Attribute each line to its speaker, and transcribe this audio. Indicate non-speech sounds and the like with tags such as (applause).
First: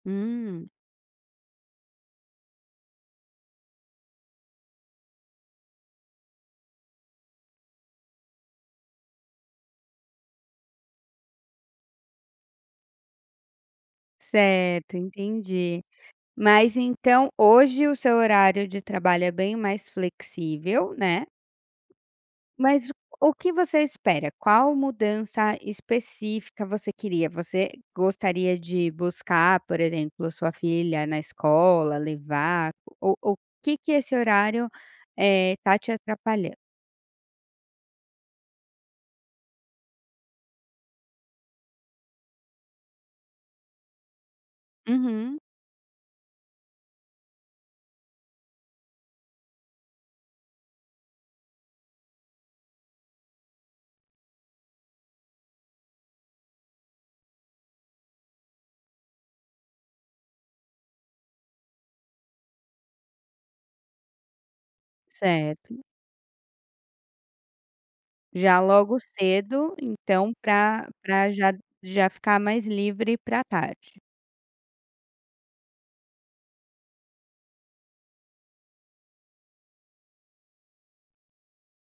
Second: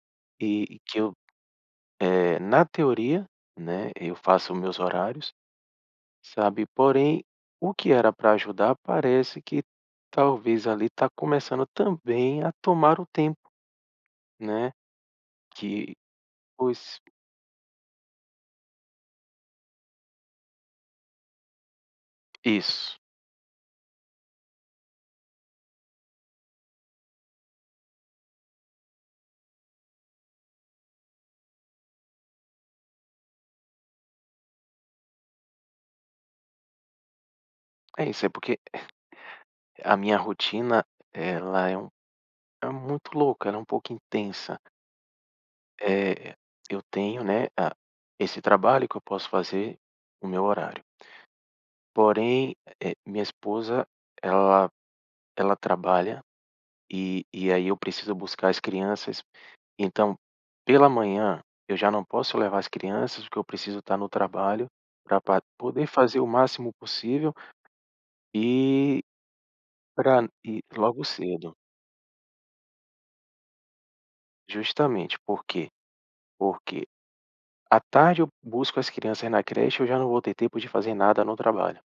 Speaker 1: Hum.
Speaker 2: E que eu eh, na teoria, né, eu faço meus horários, sabe, porém, o que era para ajudar parece que talvez ali está começando também a tomar o tempo, né.
Speaker 1: Certo, entendi.
Speaker 2: Que
Speaker 1: Mas
Speaker 2: pois
Speaker 1: então, hoje o seu horário de trabalho é bem mais flexível, né. Mas
Speaker 2: Isso.
Speaker 1: o que você espera, qual mudança específica você queria? Você gostaria de buscar, por exemplo, sua filha na escola, levar, o ou que que esse horário, eh, está te atrapalhando?
Speaker 2: É isso, é porque (chuckles) a minha rotina ela é um é muito louca, ela é um pouco intensa.
Speaker 1: Uhum.
Speaker 2: É, eu tenho, né, a esse trabalho que eu posso fazer o meu horário. Porém, eh, minha esposa ela ela trabalha, e e aí eu preciso buscar as crianças, então pela manhã eu já não posso levar as crianças, porque eu preciso estar no trabalho para
Speaker 1: Certo.
Speaker 2: poder fazer o máximo possível,
Speaker 1: Já logo
Speaker 2: e
Speaker 1: cedo,
Speaker 2: e para
Speaker 1: então,
Speaker 2: ir
Speaker 1: para
Speaker 2: logo
Speaker 1: para já
Speaker 2: cedo.
Speaker 1: já ficar mais livre para tarde.
Speaker 2: Justamente por quê? Porque à tarde eu busco as crianças na creche, aí eu já não vou ter tempo de fazer nada no trabalho.